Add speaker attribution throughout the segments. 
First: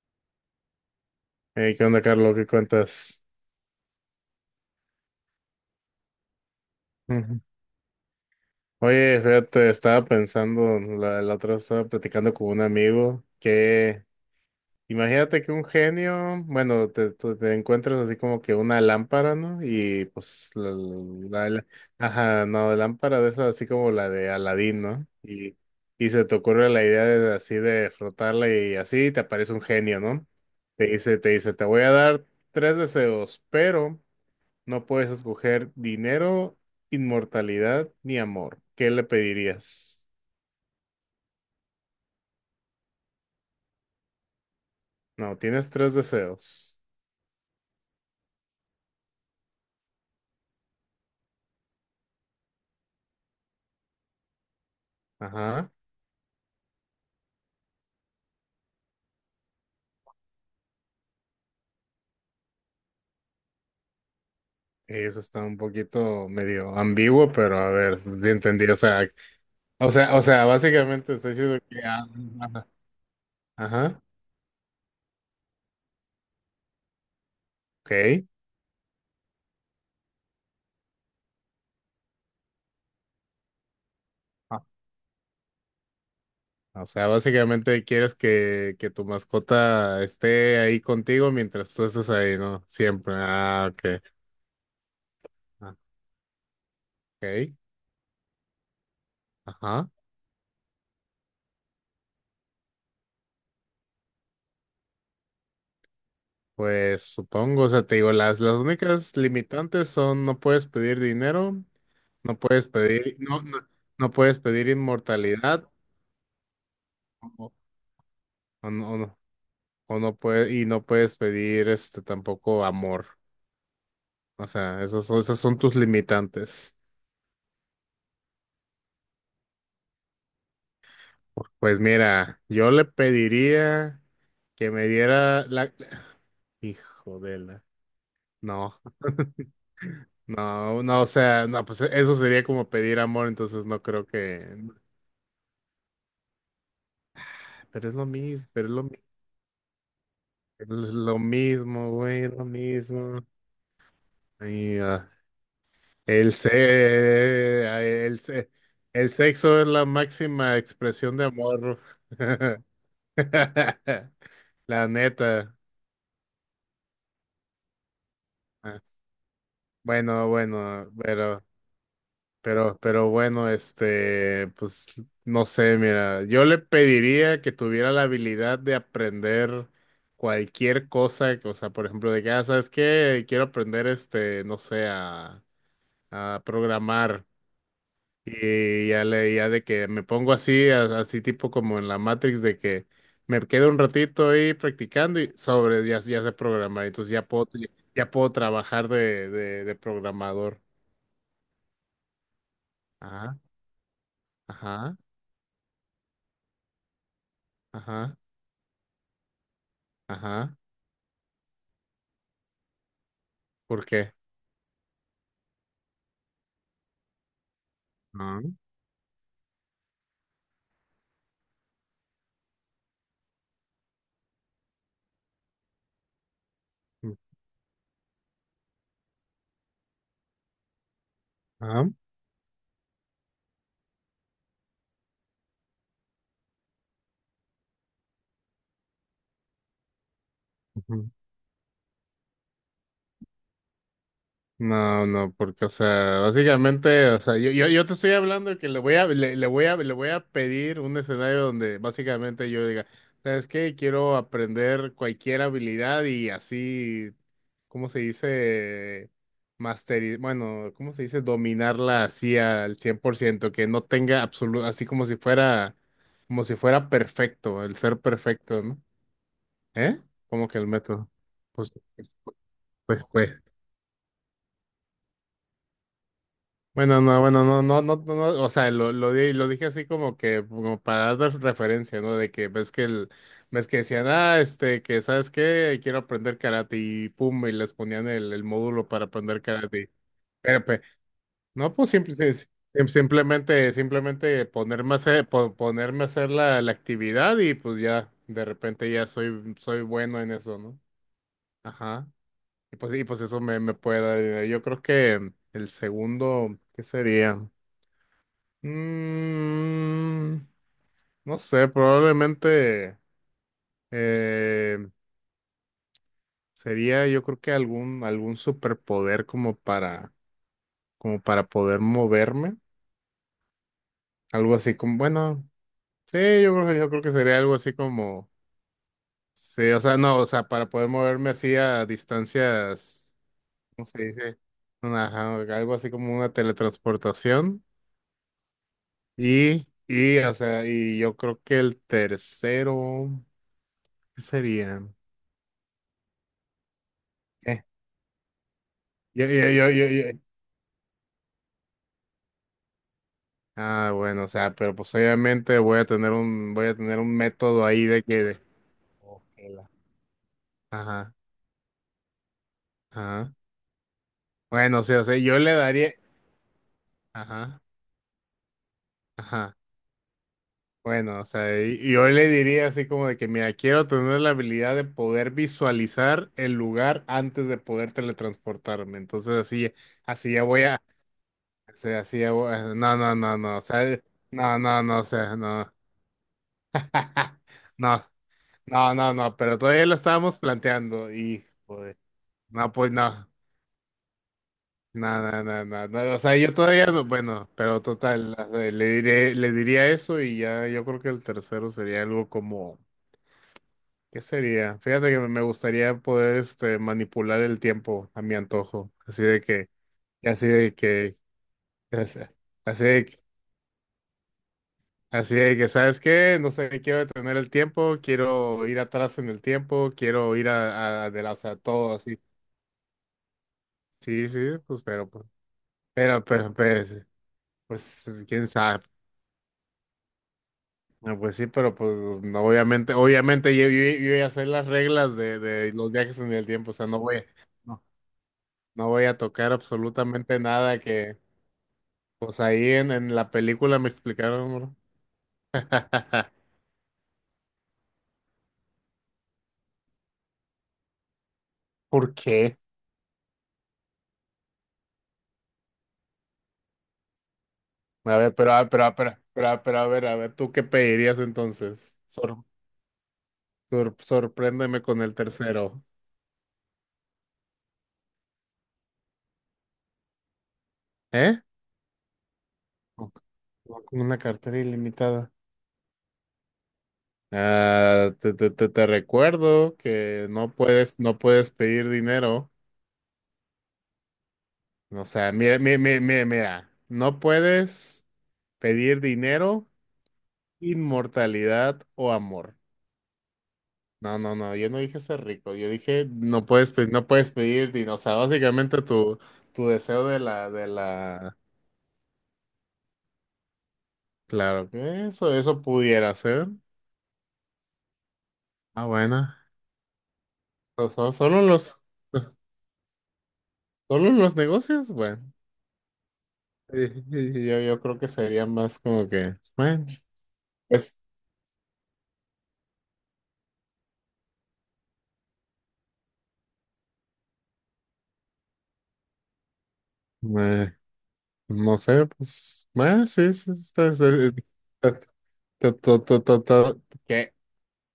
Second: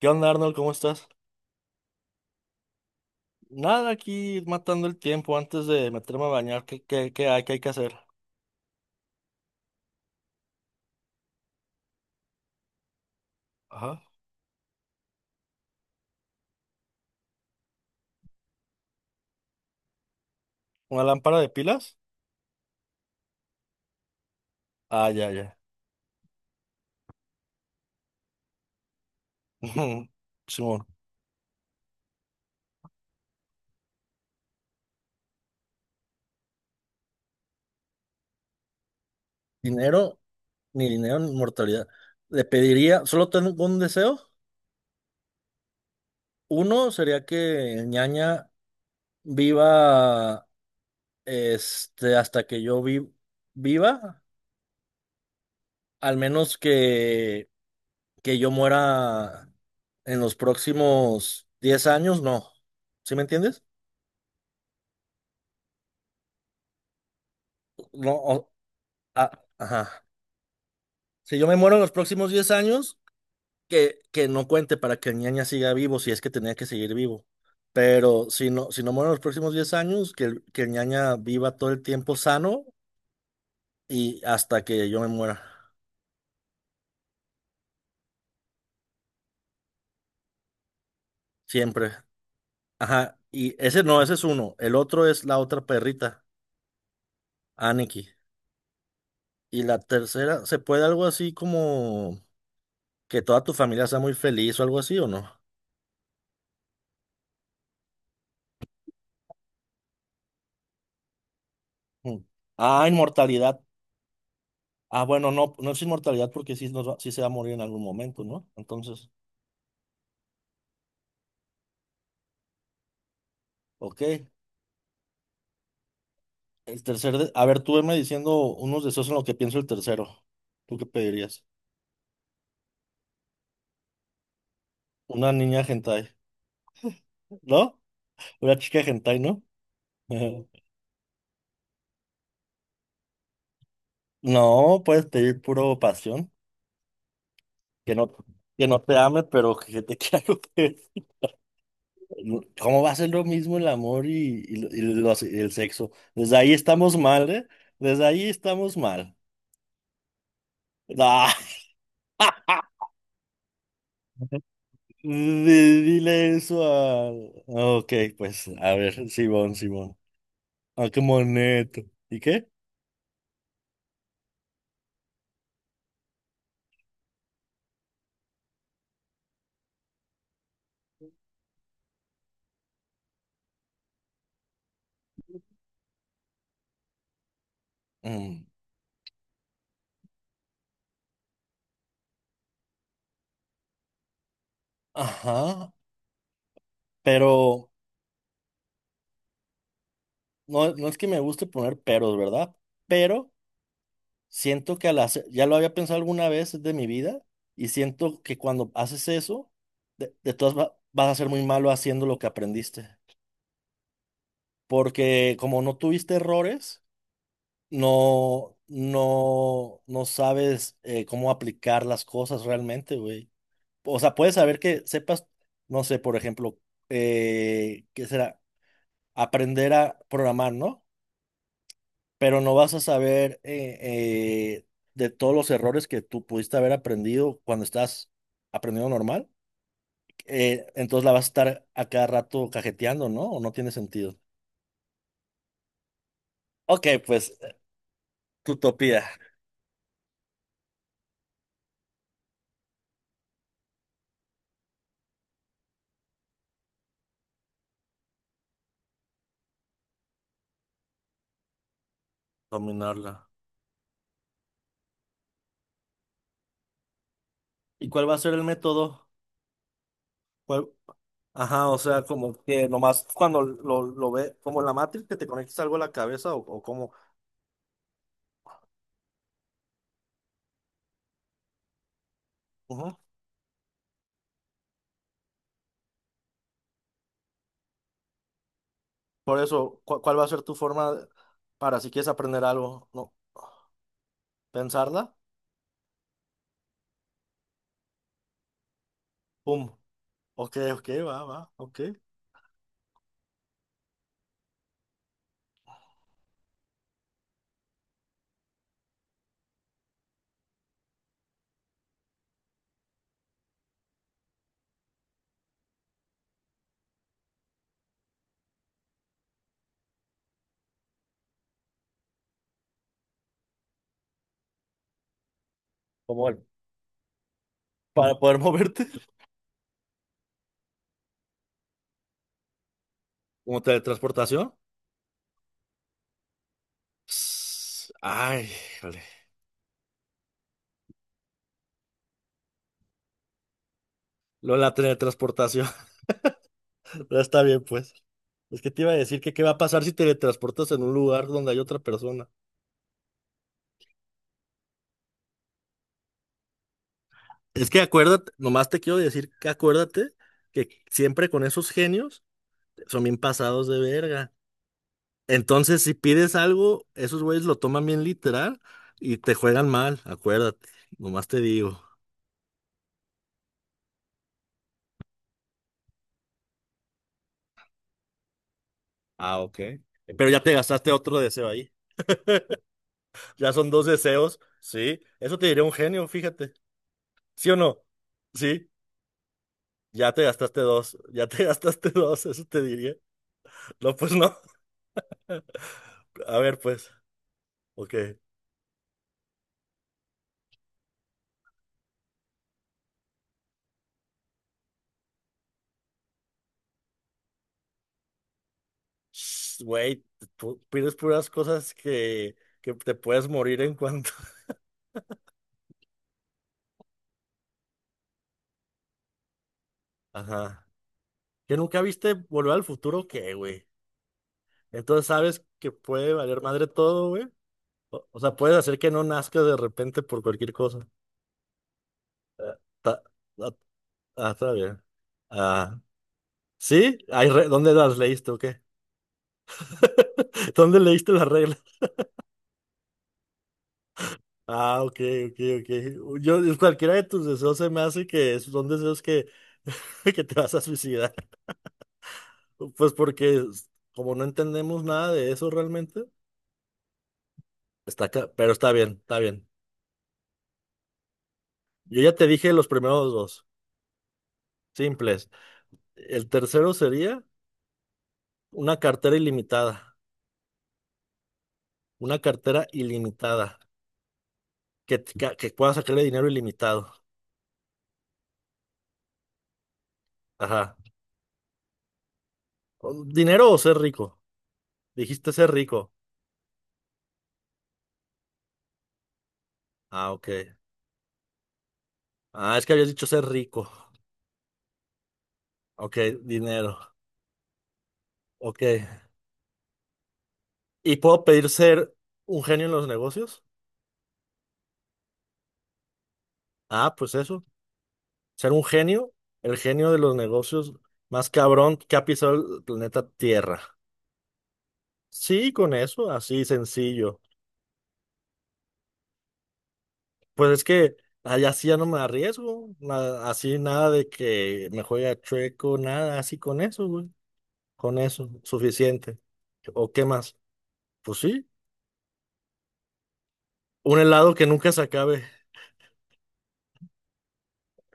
Speaker 1: ¿Qué onda, Arnold? ¿Cómo estás?
Speaker 2: Hey, ¿qué onda, Carlos? ¿Qué cuentas?
Speaker 1: Nada, aquí matando el tiempo antes de meterme a bañar. ¿Qué, qué, qué
Speaker 2: Ujú.
Speaker 1: hay, qué hay que hacer?
Speaker 2: Oye, fíjate, estaba pensando, la otra vez estaba platicando con un amigo
Speaker 1: Ajá.
Speaker 2: que, imagínate que un genio, bueno, tú te encuentras así como que una lámpara, ¿no? Y pues,
Speaker 1: ¿Una lámpara de
Speaker 2: la- la-
Speaker 1: pilas?
Speaker 2: ajá, no, lámpara de esas así como la de Aladín, ¿no?
Speaker 1: Ah, ya,
Speaker 2: Y,
Speaker 1: ya.
Speaker 2: y se te ocurre la idea de, así de frotarla y así te aparece un genio, ¿no?
Speaker 1: Simón.
Speaker 2: Te dice, te voy a dar tres deseos, pero... No puedes escoger dinero, inmortalidad ni amor. ¿Qué le
Speaker 1: Dinero,
Speaker 2: pedirías?
Speaker 1: dinero ni inmortalidad. Le pediría, solo tengo un deseo.
Speaker 2: No, tienes tres deseos.
Speaker 1: Uno sería que Ñaña viva hasta que viva,
Speaker 2: Ajá.
Speaker 1: al menos que yo muera en los próximos 10 años, no. ¿Sí me entiendes?
Speaker 2: Eso está un poquito medio ambiguo, pero a ver, si
Speaker 1: No, o-
Speaker 2: entendí. O sea,
Speaker 1: Ah,
Speaker 2: o
Speaker 1: ajá.
Speaker 2: sea, o sea, básicamente estoy
Speaker 1: Si yo me
Speaker 2: diciendo
Speaker 1: muero
Speaker 2: que...
Speaker 1: en los próximos diez
Speaker 2: Ajá.
Speaker 1: años,
Speaker 2: Ajá.
Speaker 1: que no cuente para que el ñaña siga vivo, si es que tenía que seguir vivo.
Speaker 2: Ok.
Speaker 1: Pero si no, si no muero en los próximos 10 años, que el ñaña viva todo el tiempo sano y
Speaker 2: Ah.
Speaker 1: hasta que yo me muera.
Speaker 2: O sea, básicamente quieres que tu mascota esté ahí contigo mientras tú
Speaker 1: Siempre.
Speaker 2: estés ahí, ¿no? Siempre.
Speaker 1: Ajá. Y
Speaker 2: Ah,
Speaker 1: ese
Speaker 2: ok.
Speaker 1: no, ese es uno. El otro es la otra
Speaker 2: Ah,
Speaker 1: perrita,
Speaker 2: ok.
Speaker 1: Aniki. Y la
Speaker 2: Ajá.
Speaker 1: tercera, ¿se puede algo así como que toda tu familia sea muy feliz o algo así o no?
Speaker 2: Pues supongo, o sea, te digo, las únicas limitantes son no puedes pedir dinero,
Speaker 1: Mm.
Speaker 2: no puedes
Speaker 1: Ah,
Speaker 2: pedir, no,
Speaker 1: inmortalidad.
Speaker 2: no, no puedes pedir
Speaker 1: Ah, bueno, no, no
Speaker 2: inmortalidad,
Speaker 1: es inmortalidad porque sí, sí se va a
Speaker 2: o,
Speaker 1: morir en algún momento, ¿no?
Speaker 2: o no, o
Speaker 1: Entonces,
Speaker 2: no, o no puede- y no puedes pedir este tampoco amor.
Speaker 1: ok.
Speaker 2: O sea, esas son tus limitantes.
Speaker 1: A ver, tú veme diciendo unos deseos en lo que pienso el tercero. ¿Tú qué pedirías?
Speaker 2: Pues mira, yo le pediría que me
Speaker 1: Una
Speaker 2: diera
Speaker 1: niña
Speaker 2: la
Speaker 1: hentai,
Speaker 2: hijo de la.
Speaker 1: ¿no? Una chica
Speaker 2: No.
Speaker 1: hentai, ¿no?
Speaker 2: No, no, o sea, no, pues eso sería como pedir amor, entonces no creo que,
Speaker 1: No, puedes pedir puro pasión,
Speaker 2: pero
Speaker 1: que
Speaker 2: es lo
Speaker 1: no,
Speaker 2: mismo,
Speaker 1: que no te ame, pero que te quiera
Speaker 2: es
Speaker 1: coger.
Speaker 2: lo mismo, güey, es
Speaker 1: No,
Speaker 2: lo
Speaker 1: ¿cómo va a ser
Speaker 2: mismo.
Speaker 1: lo mismo el amor
Speaker 2: Y, ah,
Speaker 1: y el sexo?
Speaker 2: el,
Speaker 1: Desde
Speaker 2: se
Speaker 1: ahí estamos mal, ¿eh?
Speaker 2: ah,
Speaker 1: Desde
Speaker 2: el,
Speaker 1: ahí
Speaker 2: se-
Speaker 1: estamos
Speaker 2: el
Speaker 1: mal.
Speaker 2: sexo es la máxima expresión de amor.
Speaker 1: Ah.
Speaker 2: La neta.
Speaker 1: Dile eso a... ah, ok, pues a
Speaker 2: Ah,
Speaker 1: ver, Simón, Simón.
Speaker 2: Bueno,
Speaker 1: Ah,
Speaker 2: bueno,
Speaker 1: qué
Speaker 2: pero
Speaker 1: moneto. ¿Y qué?
Speaker 2: pero bueno, este, pues no sé, mira, yo le pediría que tuviera la habilidad de aprender cualquier cosa, que, o sea, por ejemplo, de que, ¿sabes qué? Quiero aprender, este, no sé, a, programar.
Speaker 1: Mm,
Speaker 2: Y ya le, ya de que me pongo así, así tipo como en la Matrix, de que me quedo un ratito ahí practicando y
Speaker 1: ajá,
Speaker 2: sobre, ya sé programar, entonces
Speaker 1: pero
Speaker 2: ya puedo trabajar de, de programador.
Speaker 1: no es que me guste poner peros, ¿verdad? Pero
Speaker 2: Ajá,
Speaker 1: siento que
Speaker 2: ajá,
Speaker 1: al hacer, ya lo había pensado alguna vez de mi vida y
Speaker 2: ajá,
Speaker 1: siento que cuando haces eso, de
Speaker 2: ajá.
Speaker 1: vas a ser muy malo haciendo lo que aprendiste.
Speaker 2: ¿Por qué?
Speaker 1: Porque como no tuviste errores,
Speaker 2: Ah,
Speaker 1: no sabes cómo aplicar las cosas realmente, güey. O sea, puedes saber que sepas, no sé, por ejemplo,
Speaker 2: mm,
Speaker 1: ¿qué será? Aprender a programar, ¿no?
Speaker 2: ah,
Speaker 1: Pero no vas a saber eh, de todos los errores que tú pudiste haber aprendido cuando estás aprendiendo normal. Entonces
Speaker 2: ujú.
Speaker 1: la vas a estar a cada rato cajeteando, ¿no? O no tiene sentido.
Speaker 2: No, no, porque, o sea,
Speaker 1: Ok,
Speaker 2: básicamente, o
Speaker 1: pues,
Speaker 2: sea, yo te estoy hablando de que le voy
Speaker 1: utopía.
Speaker 2: a, le, le voy a pedir un escenario donde básicamente yo diga, ¿sabes qué? Quiero aprender cualquier habilidad y así, ¿cómo se dice? Masterizar, bueno, ¿cómo se dice? Dominarla así al cien
Speaker 1: Dominarla.
Speaker 2: por ciento, que no tenga absoluto, así como si fuera perfecto, el
Speaker 1: ¿Y
Speaker 2: ser
Speaker 1: cuál va a ser el
Speaker 2: perfecto, ¿no?
Speaker 1: método?
Speaker 2: ¿Eh? Como que
Speaker 1: ¿Cuál-
Speaker 2: el método.
Speaker 1: Ajá,
Speaker 2: Pues.
Speaker 1: o sea, como que
Speaker 2: Pues,
Speaker 1: nomás
Speaker 2: pues,
Speaker 1: cuando lo ve, como en la Matrix, que te conectes algo a la cabeza o como...
Speaker 2: bueno, no, bueno, no, no, no, no, no, o sea, lo dije así como que, como para dar referencia, ¿no? De que ves que decían, este, que, ¿sabes qué? Quiero aprender karate y pum, y les ponían el módulo para
Speaker 1: Por
Speaker 2: aprender
Speaker 1: eso,
Speaker 2: karate.
Speaker 1: ¿cuál va a ser tu
Speaker 2: Pero, pues,
Speaker 1: forma de
Speaker 2: no,
Speaker 1: para si
Speaker 2: pues,
Speaker 1: quieres
Speaker 2: simple, sim-
Speaker 1: aprender algo?
Speaker 2: sim-
Speaker 1: No,
Speaker 2: simplemente, simplemente ponerme a
Speaker 1: pensarla,
Speaker 2: hacer, ponerme a hacer la actividad y pues ya, de repente ya soy,
Speaker 1: pum,
Speaker 2: soy bueno en
Speaker 1: ok,
Speaker 2: eso, ¿no?
Speaker 1: ok, va, va, ok.
Speaker 2: Ajá. Y pues, eso me puede dar, idea. Yo creo que el segundo, ¿qué sería? Mm, no sé, probablemente eh, sería yo creo que algún superpoder como para poder moverme. Algo así como, bueno, sí,
Speaker 1: Como el-
Speaker 2: yo creo que sería algo así
Speaker 1: para
Speaker 2: como,
Speaker 1: poder moverte.
Speaker 2: sí, o sea, no, o sea, para poder moverme así a distancias,
Speaker 1: Como
Speaker 2: ¿cómo se dice?
Speaker 1: teletransportación.
Speaker 2: Ajá, algo así como una teletransportación.
Speaker 1: Ps, ay, híjole.
Speaker 2: Y, o sea, yo creo que el tercero, ¿qué
Speaker 1: Lo de la
Speaker 2: sería?
Speaker 1: teletransportación, pero está bien, pues. Es que te iba a decir
Speaker 2: Yo,
Speaker 1: que qué
Speaker 2: yo,
Speaker 1: va a
Speaker 2: yo,
Speaker 1: pasar
Speaker 2: yo,
Speaker 1: si
Speaker 2: yo-
Speaker 1: teletransportas en un lugar donde hay otra persona.
Speaker 2: bueno, o sea, pero pues obviamente voy a tener un, método
Speaker 1: Es que
Speaker 2: ahí de que
Speaker 1: acuérdate, nomás te quiero
Speaker 2: Ok.
Speaker 1: decir que
Speaker 2: la-
Speaker 1: acuérdate que
Speaker 2: Ajá,
Speaker 1: siempre con esos genios son bien
Speaker 2: ajá.
Speaker 1: pasados de verga.
Speaker 2: Bueno, o sea, yo le
Speaker 1: Entonces, si
Speaker 2: daría,
Speaker 1: pides algo, esos güeyes lo
Speaker 2: ajá,
Speaker 1: toman bien literal y te
Speaker 2: ajá.
Speaker 1: juegan mal, acuérdate,
Speaker 2: Bueno, o
Speaker 1: nomás te
Speaker 2: sea,
Speaker 1: digo.
Speaker 2: yo le diría así como de que, mira, quiero tener la habilidad de poder visualizar el lugar antes de poder teletransportarme. Entonces
Speaker 1: Ah, ok.
Speaker 2: así,
Speaker 1: Pero
Speaker 2: así
Speaker 1: ya
Speaker 2: ya
Speaker 1: te
Speaker 2: voy a,
Speaker 1: gastaste otro deseo ahí.
Speaker 2: o sea, así ya voy a- no, no, no,
Speaker 1: Ya
Speaker 2: no, o
Speaker 1: son dos
Speaker 2: sea,
Speaker 1: deseos,
Speaker 2: no, no, no,
Speaker 1: sí.
Speaker 2: o sea,
Speaker 1: Eso te diría
Speaker 2: no.
Speaker 1: un genio, fíjate. ¿Sí o no?
Speaker 2: No,
Speaker 1: Sí,
Speaker 2: no, no, no, pero todavía lo
Speaker 1: ya te
Speaker 2: estábamos
Speaker 1: gastaste dos,
Speaker 2: planteando
Speaker 1: ya te
Speaker 2: y,
Speaker 1: gastaste
Speaker 2: joder,
Speaker 1: dos, eso te
Speaker 2: no, pues
Speaker 1: diría.
Speaker 2: no,
Speaker 1: No, pues no.
Speaker 2: no, no, no, no, no, o sea,
Speaker 1: A
Speaker 2: yo
Speaker 1: ver,
Speaker 2: todavía
Speaker 1: pues,
Speaker 2: no, bueno, pero
Speaker 1: ok.
Speaker 2: total, le diría eso y ya yo creo que el tercero sería algo como, ¿qué sería? Fíjate que me gustaría poder, este, manipular el tiempo a mi antojo, así de
Speaker 1: Shh,
Speaker 2: que,
Speaker 1: güey,
Speaker 2: así
Speaker 1: tú
Speaker 2: de
Speaker 1: pides
Speaker 2: que,
Speaker 1: puras cosas
Speaker 2: así
Speaker 1: que
Speaker 2: así
Speaker 1: te
Speaker 2: de que,
Speaker 1: puedes morir en cuanto.
Speaker 2: así de que, ¿sabes qué? No sé, quiero detener el tiempo, quiero ir atrás en el tiempo, quiero ir
Speaker 1: Ajá.
Speaker 2: o sea,
Speaker 1: ¿Que nunca
Speaker 2: todo
Speaker 1: viste
Speaker 2: así.
Speaker 1: Volver al Futuro? ¿Qué, güey?
Speaker 2: Sí, sí, pues,
Speaker 1: Entonces
Speaker 2: pero, pues,
Speaker 1: sabes que puede
Speaker 2: pero,
Speaker 1: valer
Speaker 2: pero,
Speaker 1: madre
Speaker 2: pues,
Speaker 1: todo, güey. O
Speaker 2: pues,
Speaker 1: sea,
Speaker 2: quién
Speaker 1: puedes hacer
Speaker 2: sabe.
Speaker 1: que no nazca de repente por cualquier cosa.
Speaker 2: No, pues sí, pero pues, no,
Speaker 1: Ah,
Speaker 2: obviamente,
Speaker 1: ta- ah,
Speaker 2: obviamente yo voy a
Speaker 1: ah,
Speaker 2: hacer
Speaker 1: está
Speaker 2: las
Speaker 1: bien.
Speaker 2: reglas de,
Speaker 1: Ah,
Speaker 2: los viajes en el tiempo, o sea,
Speaker 1: ¿sí? Ay, ¿dónde
Speaker 2: no,
Speaker 1: las leíste o qué?
Speaker 2: no voy a tocar absolutamente nada
Speaker 1: ¿Dónde leíste
Speaker 2: que,
Speaker 1: las reglas?
Speaker 2: pues ahí en la película me explicaron, bro.
Speaker 1: Ah, ok, ok, ok. Yo, cualquiera de tus deseos se me hace que son deseos que, que te vas a suicidar.
Speaker 2: ¿Por qué?
Speaker 1: Pues porque como no entendemos nada de eso realmente, está
Speaker 2: A
Speaker 1: acá,
Speaker 2: ver,
Speaker 1: pero está bien, está bien.
Speaker 2: a ver, a ver, ¿tú qué pedirías entonces?
Speaker 1: Yo ya te
Speaker 2: Sor,
Speaker 1: dije los primeros dos,
Speaker 2: sor- sorpréndeme con el
Speaker 1: simples.
Speaker 2: tercero,
Speaker 1: El tercero sería... Una cartera ilimitada.
Speaker 2: ¿eh?
Speaker 1: Una cartera
Speaker 2: Ok,
Speaker 1: ilimitada.
Speaker 2: con una cartera ilimitada.
Speaker 1: Que pueda sacarle dinero ilimitado.
Speaker 2: Ah, te recuerdo que no
Speaker 1: Ajá.
Speaker 2: puedes, no puedes pedir dinero.
Speaker 1: ¿Dinero o ser rico?
Speaker 2: O
Speaker 1: Dijiste
Speaker 2: sea,
Speaker 1: ser
Speaker 2: mira, mira,
Speaker 1: rico.
Speaker 2: mira, mira, mira. No puedes pedir dinero,
Speaker 1: Ah, ok.
Speaker 2: inmortalidad o
Speaker 1: Ah,
Speaker 2: amor.
Speaker 1: es que habías dicho ser rico.
Speaker 2: No, no, no, yo no dije ser rico, yo
Speaker 1: Ok,
Speaker 2: dije no puedes,
Speaker 1: dinero.
Speaker 2: no puedes pedir dinero. O sea,
Speaker 1: Ok.
Speaker 2: básicamente tu deseo de la, de
Speaker 1: ¿Y puedo
Speaker 2: la,
Speaker 1: pedir ser un genio en los negocios?
Speaker 2: claro que eso pudiera ser.
Speaker 1: Ah, pues eso. Ser un
Speaker 2: Ah,
Speaker 1: genio,
Speaker 2: bueno.
Speaker 1: el genio de los negocios
Speaker 2: So- so-
Speaker 1: más
Speaker 2: Solo
Speaker 1: cabrón
Speaker 2: los,
Speaker 1: que ha pisado el planeta Tierra.
Speaker 2: solo los negocios, bueno.
Speaker 1: Sí, con eso, así sencillo.
Speaker 2: Yo creo que sería más como que, bueno.
Speaker 1: Pues es que
Speaker 2: Pues,
Speaker 1: allá sí ya no me arriesgo, así nada de que me juegue chueco, nada, así con eso, güey, con eso, suficiente. ¿O qué más?
Speaker 2: eh,
Speaker 1: Pues sí,
Speaker 2: no sé, pues, sí, sí, está,
Speaker 1: un helado que nunca se
Speaker 2: está-
Speaker 1: acabe,
Speaker 2: está- está- está- está- está- ¿qué?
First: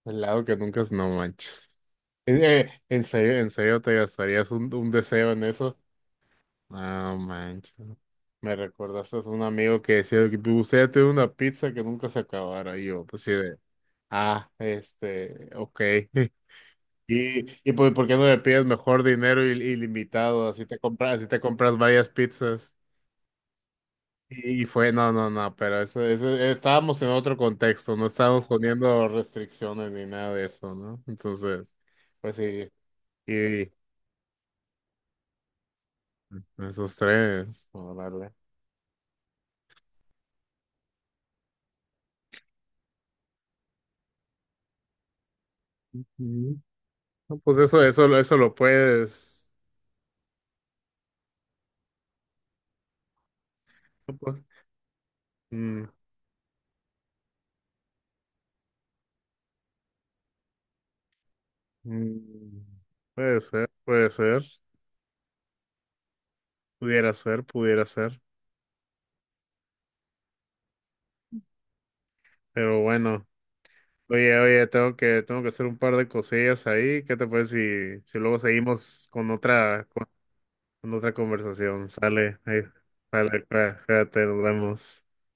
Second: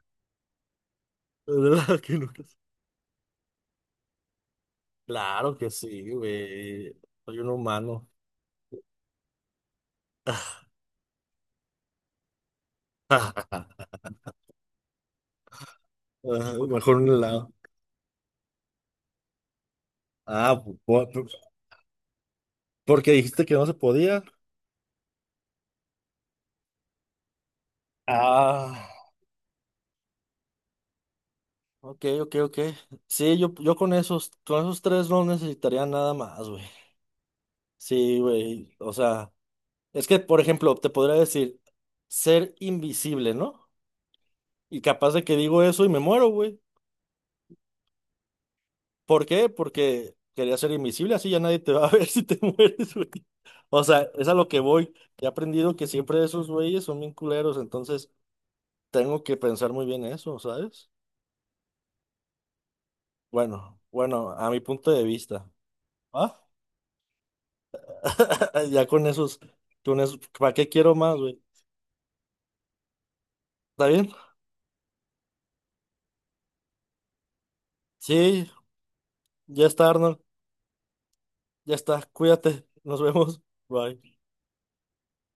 Speaker 2: El lado que nunca es, no
Speaker 1: un
Speaker 2: manches.
Speaker 1: helado que nunca se-
Speaker 2: En serio te gastarías un deseo en
Speaker 1: Claro que
Speaker 2: eso?
Speaker 1: sí, güey,
Speaker 2: No
Speaker 1: soy un
Speaker 2: manches.
Speaker 1: humano.
Speaker 2: Me recordaste a un amigo que decía que me gustaría tener una pizza que nunca se acabara. Y yo, pues sí, de, este, ok.
Speaker 1: Ah, mejor un
Speaker 2: Y,
Speaker 1: helado.
Speaker 2: y pues, ¿por qué no le pides mejor dinero ilimitado?
Speaker 1: Ah,
Speaker 2: Así
Speaker 1: pu-
Speaker 2: te
Speaker 1: pu-
Speaker 2: compras, así
Speaker 1: pu-
Speaker 2: te compras varias pizzas.
Speaker 1: Porque dijiste que no se podía.
Speaker 2: No, no, no, pero eso, estábamos en otro contexto, no estábamos
Speaker 1: Ah,
Speaker 2: poniendo restricciones ni nada de eso, ¿no? Entonces,
Speaker 1: ok, ok,
Speaker 2: pues
Speaker 1: ok.
Speaker 2: sí,
Speaker 1: Sí,
Speaker 2: y
Speaker 1: yo con esos tres no necesitaría nada más, güey.
Speaker 2: esos tres,
Speaker 1: Sí,
Speaker 2: órale.
Speaker 1: güey, o sea. Es que, por ejemplo, te podría decir ser invisible, ¿no? Y capaz de que digo eso y me muero, güey.
Speaker 2: Ujú. No, pues eso, eso lo
Speaker 1: ¿Por
Speaker 2: puedes,
Speaker 1: qué? Porque quería ser invisible, así ya nadie te va a ver si te mueres, güey. O sea,
Speaker 2: no,
Speaker 1: es a
Speaker 2: pues,
Speaker 1: lo que voy. He aprendido que
Speaker 2: mm,
Speaker 1: siempre esos güeyes son bien culeros, entonces tengo que pensar muy bien eso, ¿sabes?
Speaker 2: mm,
Speaker 1: Bueno,
Speaker 2: puede
Speaker 1: bueno,
Speaker 2: ser,
Speaker 1: a mi punto de vista. ¿Ah?
Speaker 2: pudiera ser, pudiera ser,
Speaker 1: Ya con esos, ¿para qué quiero más, güey?
Speaker 2: pero bueno,
Speaker 1: ¿Está bien?
Speaker 2: oye, tengo que hacer un par de cosillas ahí, ¿qué te parece si, luego
Speaker 1: Sí,
Speaker 2: seguimos con
Speaker 1: ya
Speaker 2: otra?
Speaker 1: está, Arnold.
Speaker 2: En otra
Speaker 1: Ya
Speaker 2: conversación.
Speaker 1: está.
Speaker 2: Sale, ahí,
Speaker 1: Cuídate. Nos vemos.
Speaker 2: sale, cuá-
Speaker 1: Bye.
Speaker 2: cuídate, nos vemos.